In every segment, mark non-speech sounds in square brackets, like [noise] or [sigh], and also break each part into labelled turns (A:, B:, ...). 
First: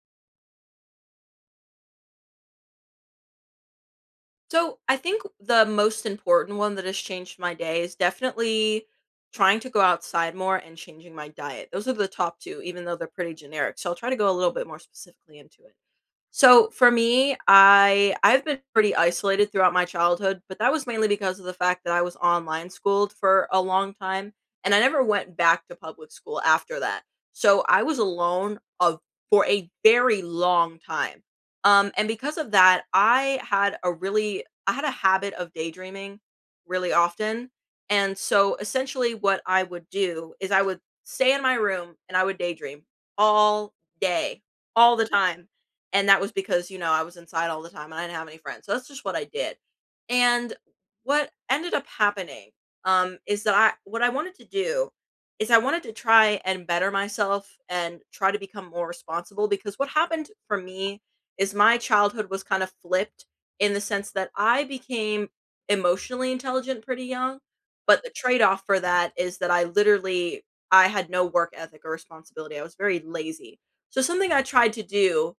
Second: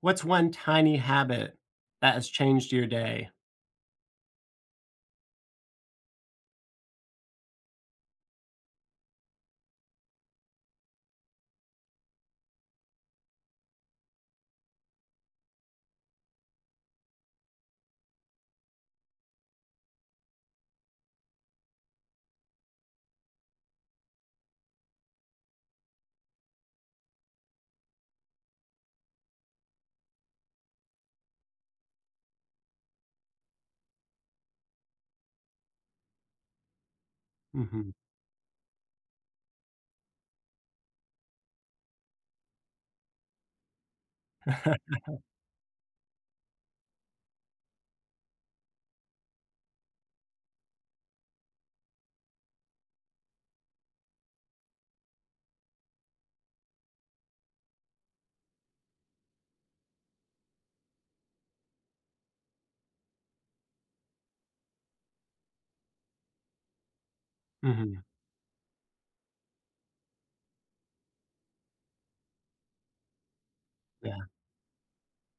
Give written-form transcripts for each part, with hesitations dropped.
A: What's one tiny habit that has changed your day?
B: So I think the most important one that has changed my day is definitely trying to go outside more and changing my diet. Those are the top two, even though they're pretty generic. So I'll try to go a little bit more specifically into it. So for me, I've been pretty isolated throughout my childhood, but that was mainly because of the fact that I was online schooled for a long time, and I never went back to public school after that. So I was alone of for a very long time. And because of that, I had a habit of daydreaming really often.
A: Mhm.
B: And so essentially what I would do is I would stay in my room and I would daydream all day, all the time, and that was because I was inside all the time and I didn't have any friends. So that's just what I did. And what ended up happening, is that what I wanted to do is I wanted to try and better myself and try to become more responsible, because what happened for me is my childhood was kind of flipped, in the sense that I became emotionally intelligent pretty young. But
A: Mhm.
B: the
A: [laughs]
B: trade off for that is that I literally I had no work ethic or responsibility. I was very lazy. So
A: Yeah,
B: something I tried to do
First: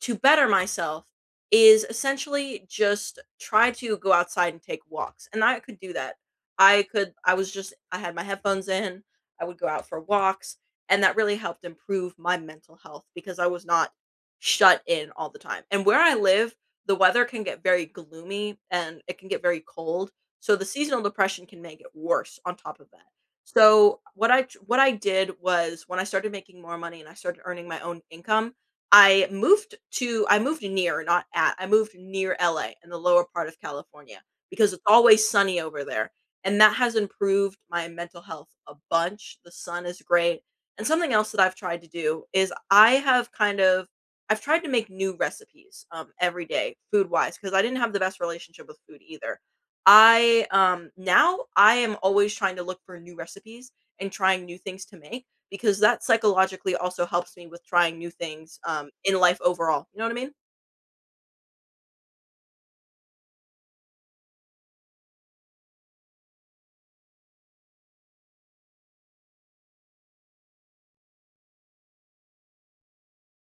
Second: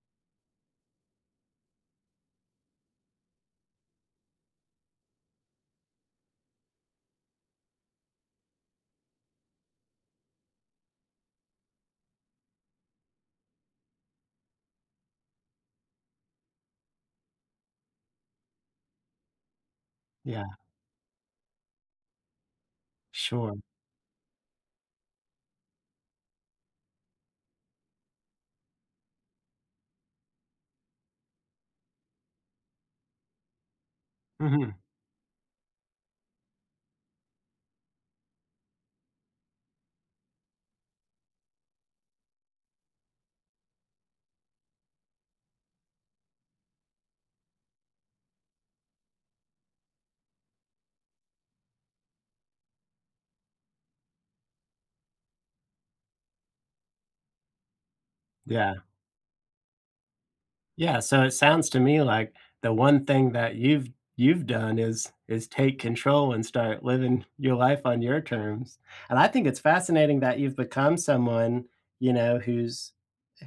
B: to better myself is essentially just try to go outside and take walks. And I could do that. I was just, I had my headphones in, I would go out for walks, and that really helped improve my mental health because I was not shut in all the time. And where I live, the weather can get very gloomy and it can get very cold.
A: yeah,
B: So the seasonal depression can make it worse on top of that.
A: sure.
B: So what I did was when I started making more money and I started earning my own income, I moved near, not at. I moved near LA in the lower part of California, because
A: Mhm.
B: it's always sunny over there, and that has improved my mental health a bunch. The sun is great. And something else that I've tried to do is I have kind of I've tried to make new recipes every day, food wise, because I didn't have the best relationship with food either. I Now I am always trying to look for new recipes and trying new things to make, because that psychologically also helps me with trying new things,
A: Yeah.
B: in life overall, you know what I mean?
A: Yeah, so it sounds to me like the one thing that you've done is take control and start living your life on your terms, and I think it's fascinating that you've become someone, you know, who's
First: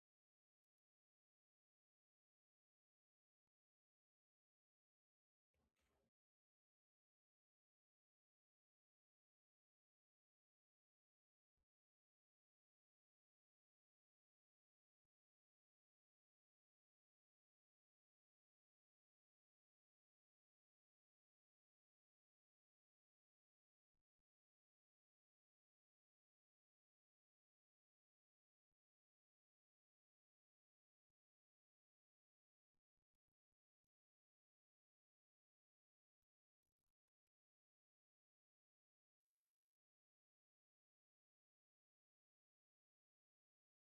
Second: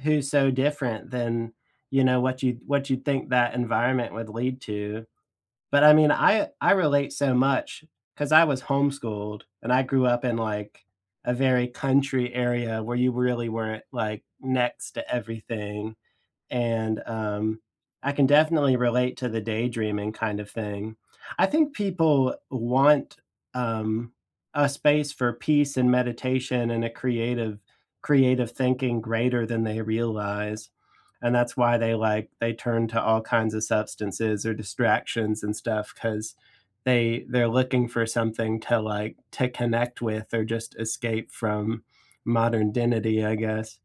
A: who's so different than, you know, what you what you'd think that environment would lead to. But I mean, I relate so much because I was homeschooled and I grew up in, like, a very country area where you really weren't, like, next to everything, and I can definitely relate to the daydreaming kind of thing. I think people want um, a space for peace and meditation and a creative thinking greater than they realize. And that's why they turn to all kinds of substances or distractions and stuff because they're looking for something to to connect with or just escape from modern identity, I guess.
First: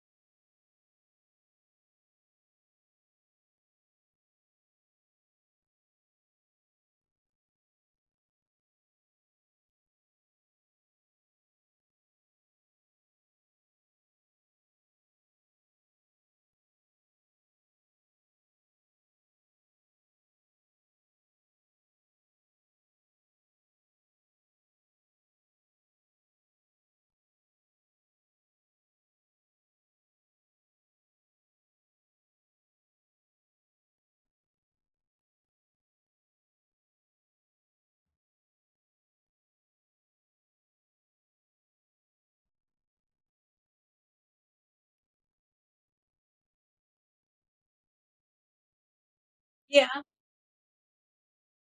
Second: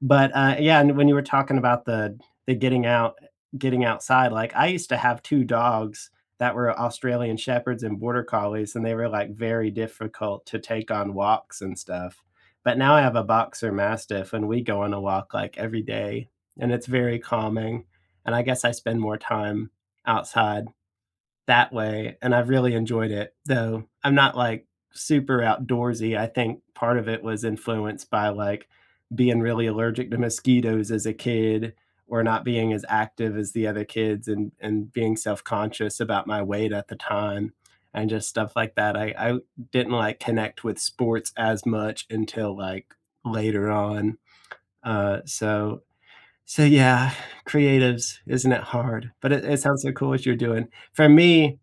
A: But, yeah, and when you were talking about the getting out getting outside, like, I used to have 2 dogs that were Australian Shepherds and Border Collies, and they were, like, very difficult to take on walks and stuff. But now I have a Boxer Mastiff, and we go on a walk, like, every day, and it's very calming, and I guess I spend more time outside that way, and I've really enjoyed it, though I'm not, like, super outdoorsy. I think part of it was influenced by, like, being really allergic to mosquitoes as a kid or not being as active as the other kids and being self-conscious about my weight at the time and just stuff like that. I didn't, like, connect with sports as much until, like, later on. So so yeah, creatives, isn't it hard? But it sounds
B: Yeah.
A: so cool what you're doing. For me,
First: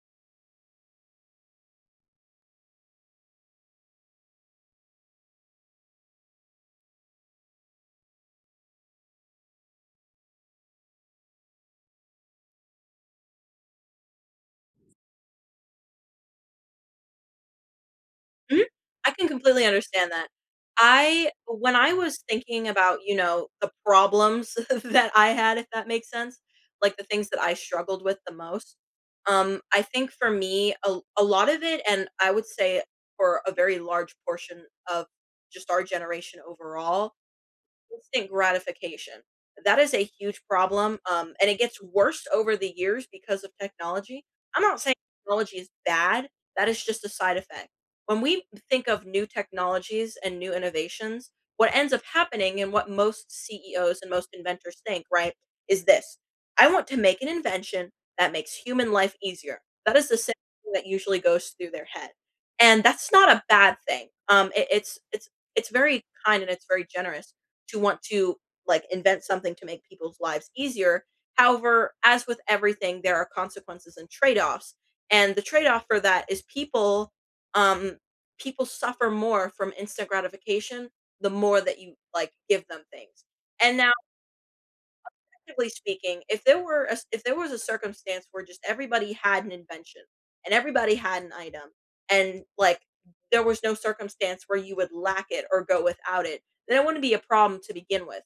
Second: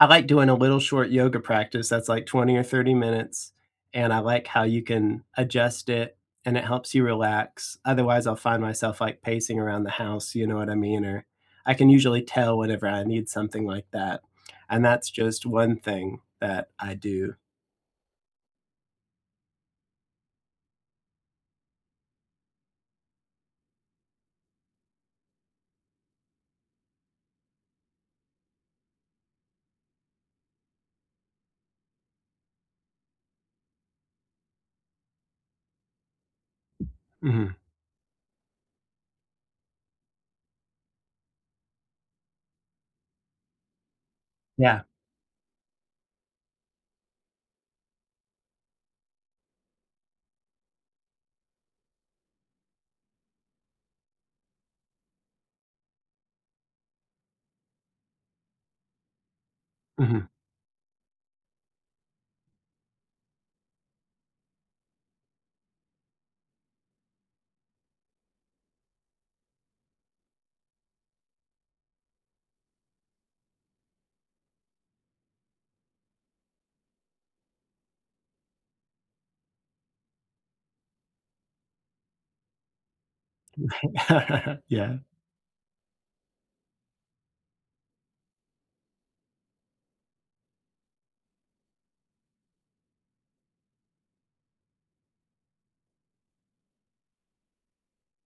A: I like doing a little short yoga practice that's like 20 or 30 minutes, and I like how you can adjust it and it helps you relax. Otherwise, I'll find myself like pacing around the house, you know what I mean? Or I can usually tell whenever I need something like that. And that's just one thing that I do.
B: Mhm. I can completely understand that. I when I was thinking about, you know, the problems [laughs] that I had, if that makes sense, like the things that I struggled with the most, I think for me, a lot of it, and I would say for a very large portion of just our generation overall.
A: Mhm.
B: Instant gratification. That is a huge problem, and it gets worse over the years because of technology. I'm not
A: Yeah.
B: saying technology is bad, that is just a side effect. When we think of new technologies and new innovations, what ends up happening and what most CEOs and most inventors think, right, is this. I want to make an invention that makes human life easier. That is the
A: Mhm.
B: same thing that usually goes through their head. And that's not a bad thing. It's very kind and it's very generous to want to like invent something to make people's lives easier. However, as with everything, there are consequences and trade-offs. And the trade-off for that is um people suffer more from instant gratification the more that you like give them things. And now
A: [laughs] Yeah.
B: practically speaking, if there were a s if there was a circumstance where just everybody had an invention and everybody had an item and, like, there was no circumstance where you would lack it or go without it, then it wouldn't be a problem to begin with,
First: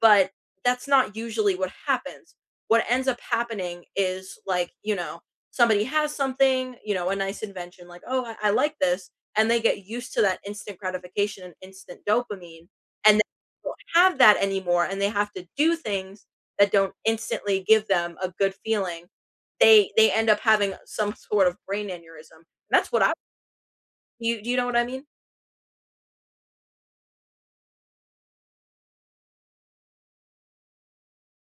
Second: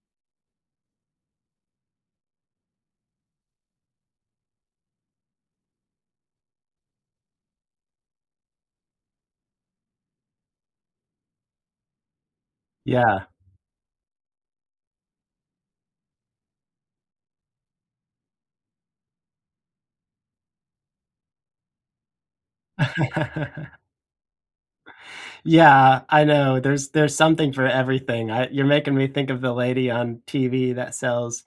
B: but that's not usually what happens. What ends up happening is, like, you know, somebody has something, you know, a nice invention, like, "Oh, I like this," and they get used to that instant gratification and instant dopamine, and they
A: Yeah.
B: don't have that anymore, and they have to do things that don't instantly give them a good feeling, they end up having some sort of brain aneurysm. That's what I
A: [laughs]
B: you do you know what I mean?
A: Yeah, I know. There's something for everything. I You're making me think of the lady on TV that sells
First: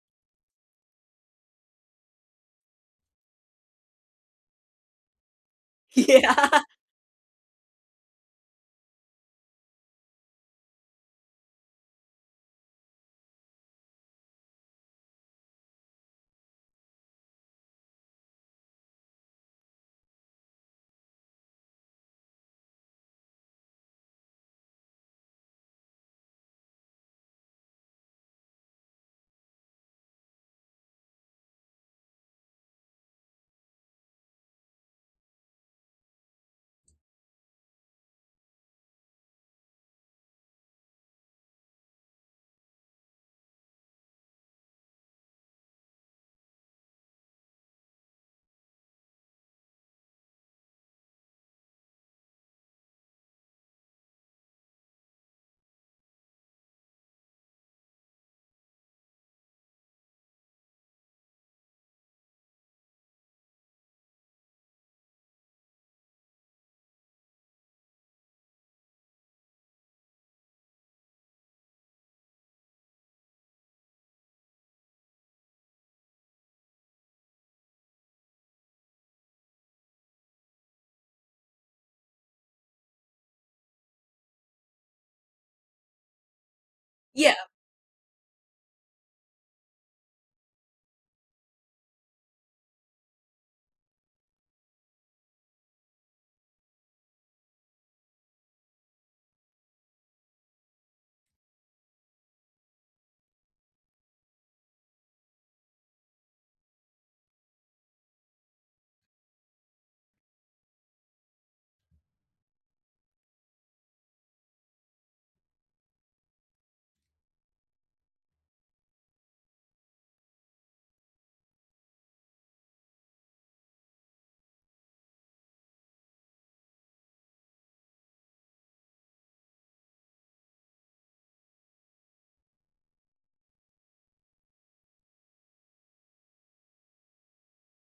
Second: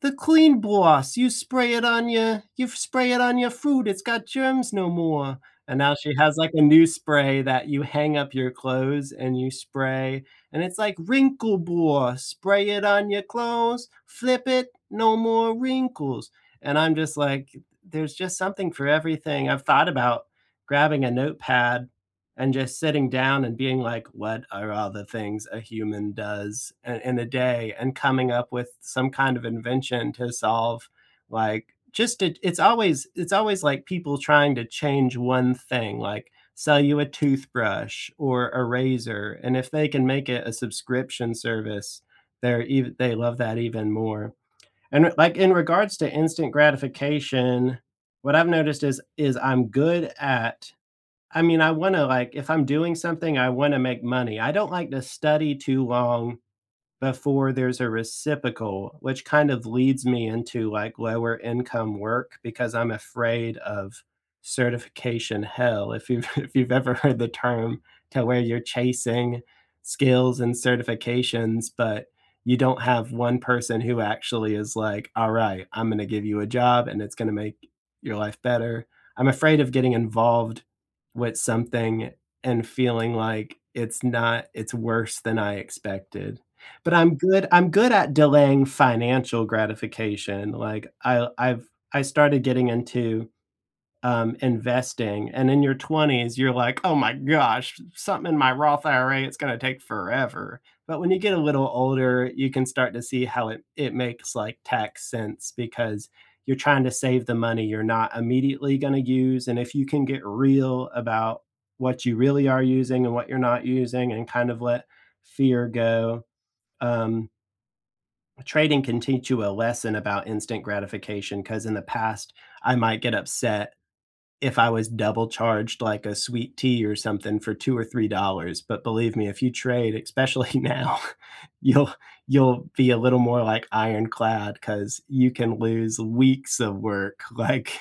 A: the clean boss, you spray it on your you spray it on your food, it's got germs no more. And now she
B: [laughs]
A: has like
B: Yeah.
A: a new spray that you hang up your clothes and you spray, and it's like wrinkle boss, spray it on your clothes, flip it, no more wrinkles. And I'm just like, there's just something for everything. I've thought about grabbing a notepad and just sitting down and being like, what are all the things a human does in a day, and coming up with some kind of invention to solve, like, just it's always like people trying to change one thing, like sell you a toothbrush or a razor, and if they can make it a subscription service, they're even they love that even more. And like in regards to instant gratification, what I've noticed is I'm good at I mean, I wanna, like if I'm doing something, I wanna make money. I don't like to study too long before there's a reciprocal, which kind of leads me into like lower income work because I'm afraid of certification hell. If you've [laughs] if you've ever heard the term to where you're chasing skills and certifications, but you don't have one person who actually is like, all right, I'm going to give you a job and it's going to make your life better. I'm afraid of getting involved with something and feeling like it's not, it's worse than I expected. But
B: Yeah,
A: I'm good at delaying financial gratification, like, I started getting into, investing, and in your 20s, you're like, "Oh my gosh, something in my Roth IRA, it's gonna take forever." But when you get a little older, you can start to see how it makes, like, tax sense because you're trying to save the money you're not immediately gonna use, and if you can get real about what you really are using and what you're not using and kind of let fear go, um trading can teach you a lesson about instant gratification because in the past, I might get upset if I was double charged like a sweet tea or something for 2 or $3. But believe me, if you trade, especially [laughs] now, you'll you'll be a little more like ironclad, because you can lose weeks of work, [laughs] like,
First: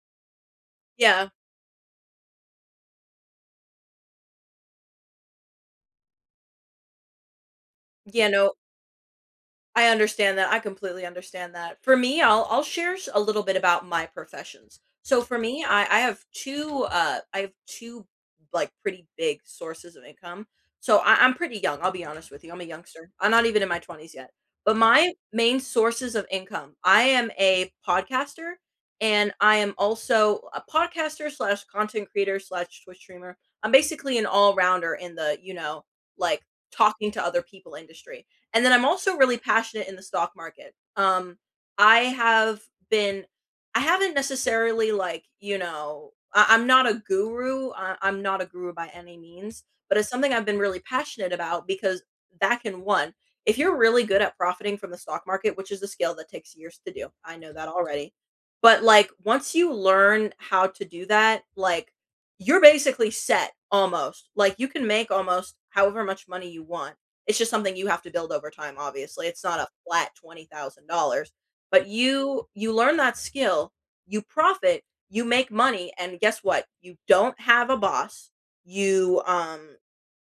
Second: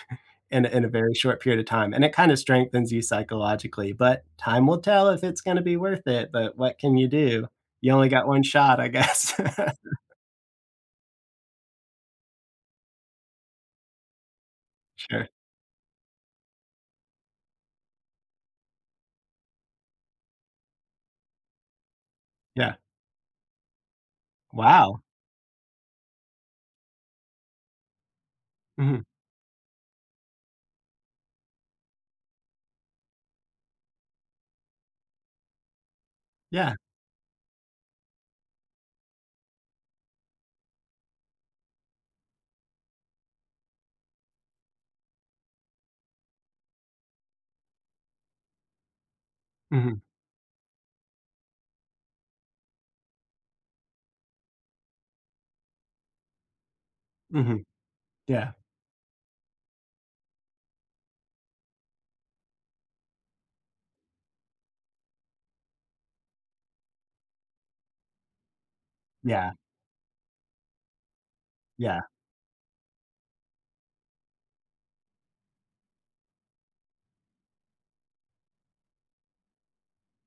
A: in a very
B: yeah.
A: short period of time, and it kinda strengthens you psychologically, but time will tell if it's gonna be worth it, but what can you do? You only
B: Yeah,
A: got 1
B: no,
A: shot, I guess.
B: I
A: [laughs]
B: understand that. I completely understand that. For me, I'll share a little bit about my professions. So
A: Sure.
B: for me, I have two like pretty big sources of income. So I'm pretty young. I'll be honest with you. I'm a
A: Yeah.
B: youngster. I'm not even in my 20s yet. But
A: Wow.
B: my main sources of income, I am a podcaster,
A: Mhm.
B: and I am also a podcaster slash content creator slash Twitch streamer. I'm basically an all rounder in the you know like
A: Yeah.
B: talking to other people industry. And then I'm also really passionate in the stock market. I have been, I haven't necessarily like, you know, I'm not a guru. I'm not a guru by any means, but
A: Mhm.
B: it's something I've been really passionate about because that can one, if you're really good at profiting from the stock market, which is a skill that takes years to do, I know
A: Mhm.
B: that already.
A: Yeah.
B: But like once you learn how to do that, like you're basically set almost. Like you can make almost however much money you want, it's just something you have to build over time, obviously. It's
A: Yeah.
B: not a flat $20,000, but
A: Yeah.
B: you learn that skill, you profit, you make money, and guess what? You don't have a boss. You um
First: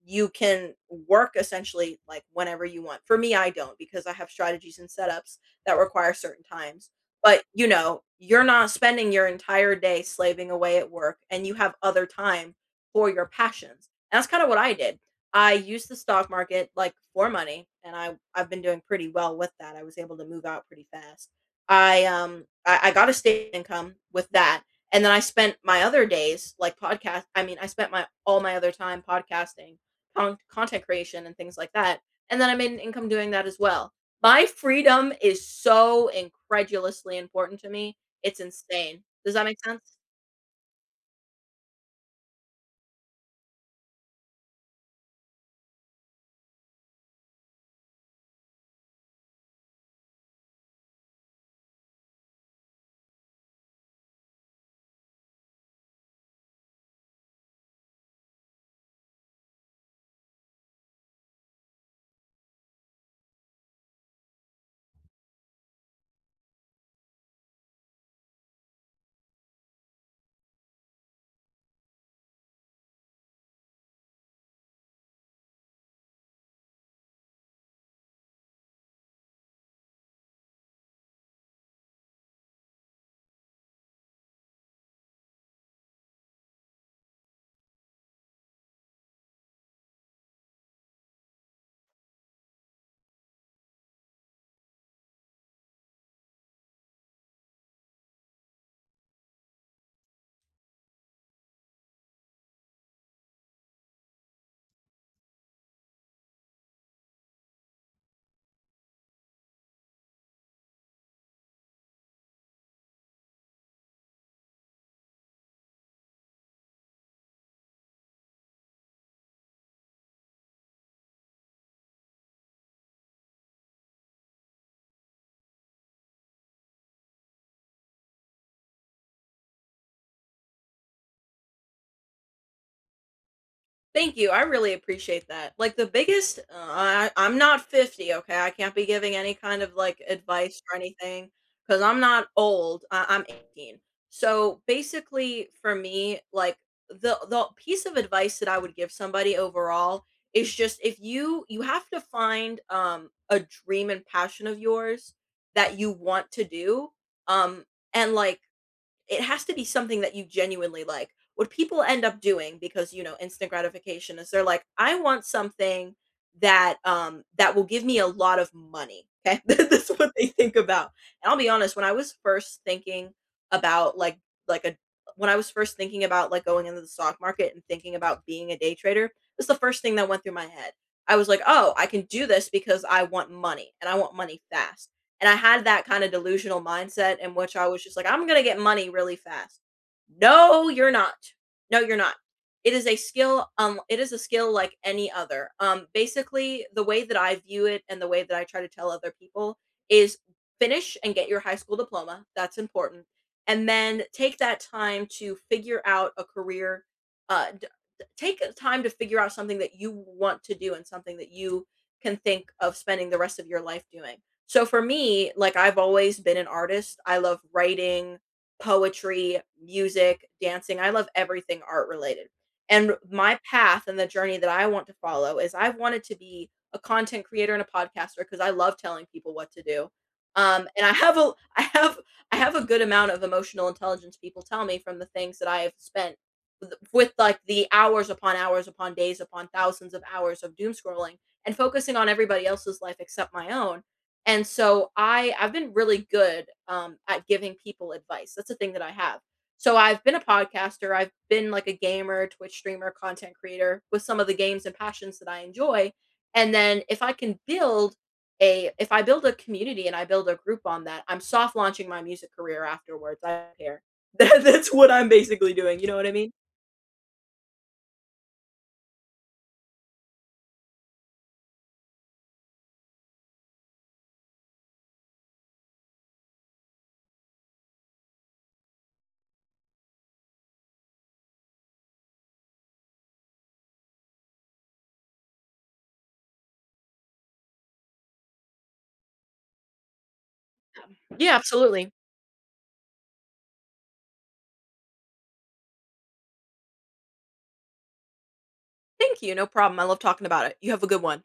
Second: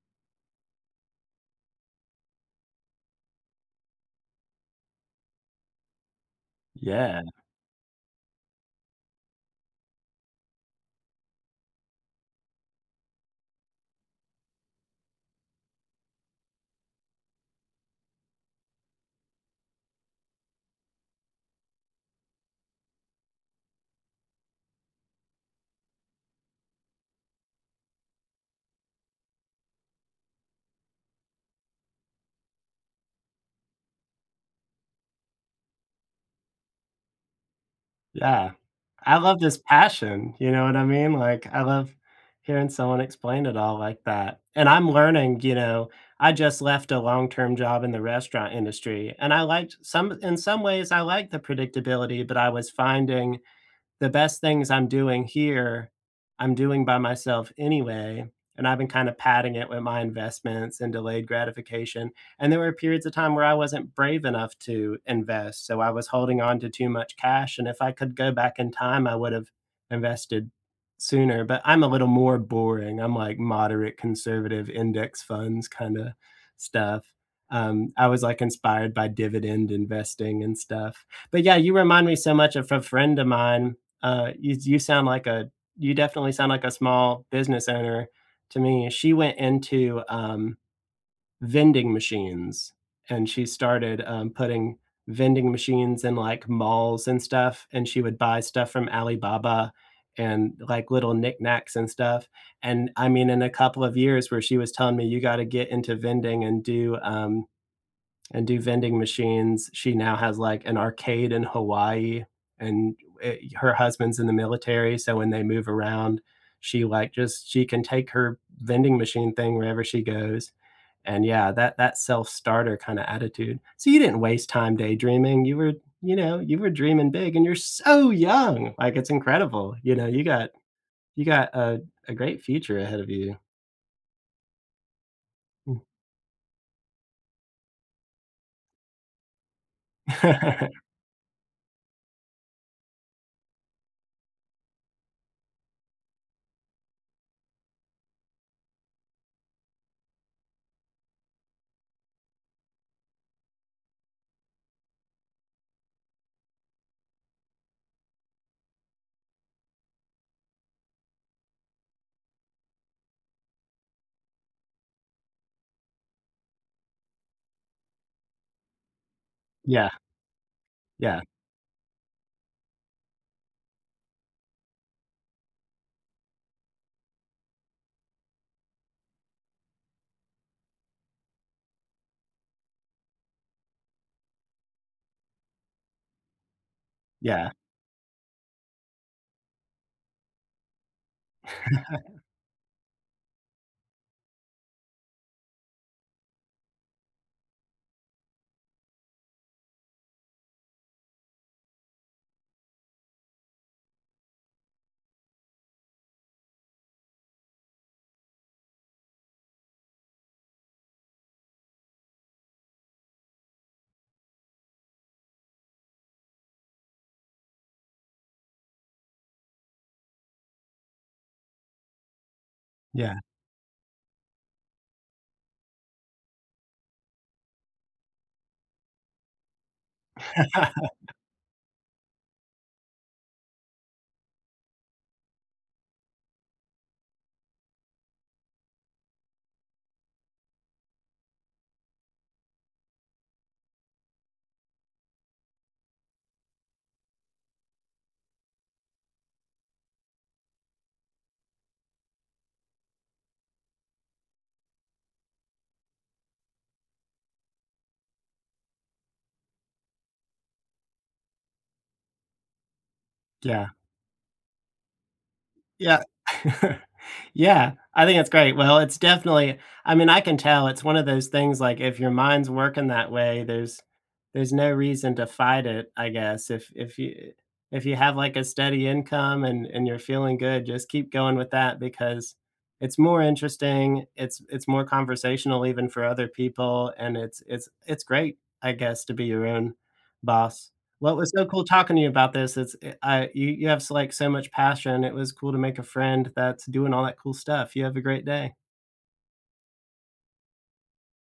B: you can work essentially like whenever you want. For me, I don't because I have strategies and setups that require certain times.
A: Yeah.
B: But you know, you're not spending your entire day slaving away at work and you have other time for your passions. And that's kind of what I did. I used the stock market like for money and I've been doing pretty well with that. I was able to move out pretty fast. I got a state income with that. And then I spent my other days like podcast I mean I spent my all my other time podcasting, content creation and things like that. And then I made an income doing that as well. My freedom is so incredulously important to me. It's
A: Yeah.
B: insane.
A: I
B: Does
A: love
B: that make
A: this
B: sense?
A: passion, you know what I mean? Like, I love hearing someone explain it all like that, and I'm learning, you know, I just left a long-term job in the restaurant industry, and I liked some in some ways, I liked the predictability, but I was finding the best things I'm doing here, I'm doing by myself anyway, and I've been kind of padding it with my investments and delayed gratification, and there were periods of time where I wasn't brave enough to invest, so I was holding on to too much cash, and if I could go back in time, I would have invested sooner, but I'm a little more boring, I'm like moderate conservative index funds kinda stuff. I was, like, inspired by dividend investing and stuff. But yeah, you remind me so much of a friend of mine you you sound like a you definitely sound like a small business owner to me. She went into, vending machines, and she started, putting vending machines in, like, malls and stuff, and she would buy stuff from Alibaba and, like, little knickknacks and stuff, and, I mean, in a couple of years where she was telling me, "You gotta get into vending and do vending machines." She now has like an arcade in Hawaii, and her husband's in the military, so when they move around, she like just she can take her vending machine thing wherever she goes. And yeah, that self-starter kind of attitude. So you didn't waste time daydreaming. You were, you know, you were dreaming big, and you're so young. Like it's incredible. You know, you got a great future ahead of you.
B: Thank you. I really appreciate that. Like the biggest, I'm not 50, okay? I can't be giving any kind of like advice or
A: [laughs]
B: anything because I'm not old. I'm 18. So basically, for me, like the piece of advice that I would give somebody overall is just if you have to find a dream and passion of yours that you want to do, um, and like it has to be something that you genuinely like. What people end up doing because, you know, instant gratification is they're like, "I want something that will give me a lot of money." Okay? [laughs] That's
A: Yeah,
B: what they think about.
A: yeah,
B: And I'll be honest, when I was first thinking about like a when I was first thinking about like going into the stock market and thinking about being a day trader, that's the first thing that went through my head. I was like, "Oh, I can do this because I want money and I want money fast." And I had that kinda delusional mindset in
A: yeah,
B: which I was just like, "I'm gonna get money really fast." No, you're not. No, you're not. It is a skill, it is a skill like any other. Basically, the way that I view it and the way that I try to tell other people is finish and get your high school diploma, that's important, and then take that time to figure out a career, d d take time to figure out something that you want to do and something that you can think of spending the rest of your life doing. So for me, like I've always been an artist. I love writing, poetry, music, dancing. I love everything art related. And
A: yeah,
B: my path and the journey that I want to follow is I've wanted to be a content creator and a podcaster because I love telling people what to do. And
A: [laughs]
B: I have a [laughs] I have a good amount of emotional intelligence people tell me, from the things that I have spent with like the hours upon days upon thousands of hours of doom scrolling and focusing on everybody else's life except my own, and so I've been really good at giving people advice. That's a thing that I have. So I've been a podcaster, I've been like a gamer, Twitch streamer, content creator with some of the games and passions that I enjoy. And then if I can build a if I build a community and I build a group on that, I'm soft launching my music career afterwards. I don't
A: yeah.
B: care. [laughs] That's what I'm basically doing. You know
A: Yeah.
B: what I mean?
A: [laughs] Yeah, I think it's great. Well, it's definitely I mean, I can tell it's one of those things, like, if your mind's working that way, there's no reason to fight it, I guess. If you have, like, a steady income and you're feeling good, just keep going with that because it's more interesting, it's more conversational even for other people, and it's great, I guess, to be your own boss. Well, it was
B: Yeah,
A: so cool
B: absolutely.
A: talking to you about this. It's eh, I you you have, s like, so much passion. It was cool to make a friend that's doing all that cool stuff. You have a great day.
B: Thank you. No problem. I love talking about it. You have a good one.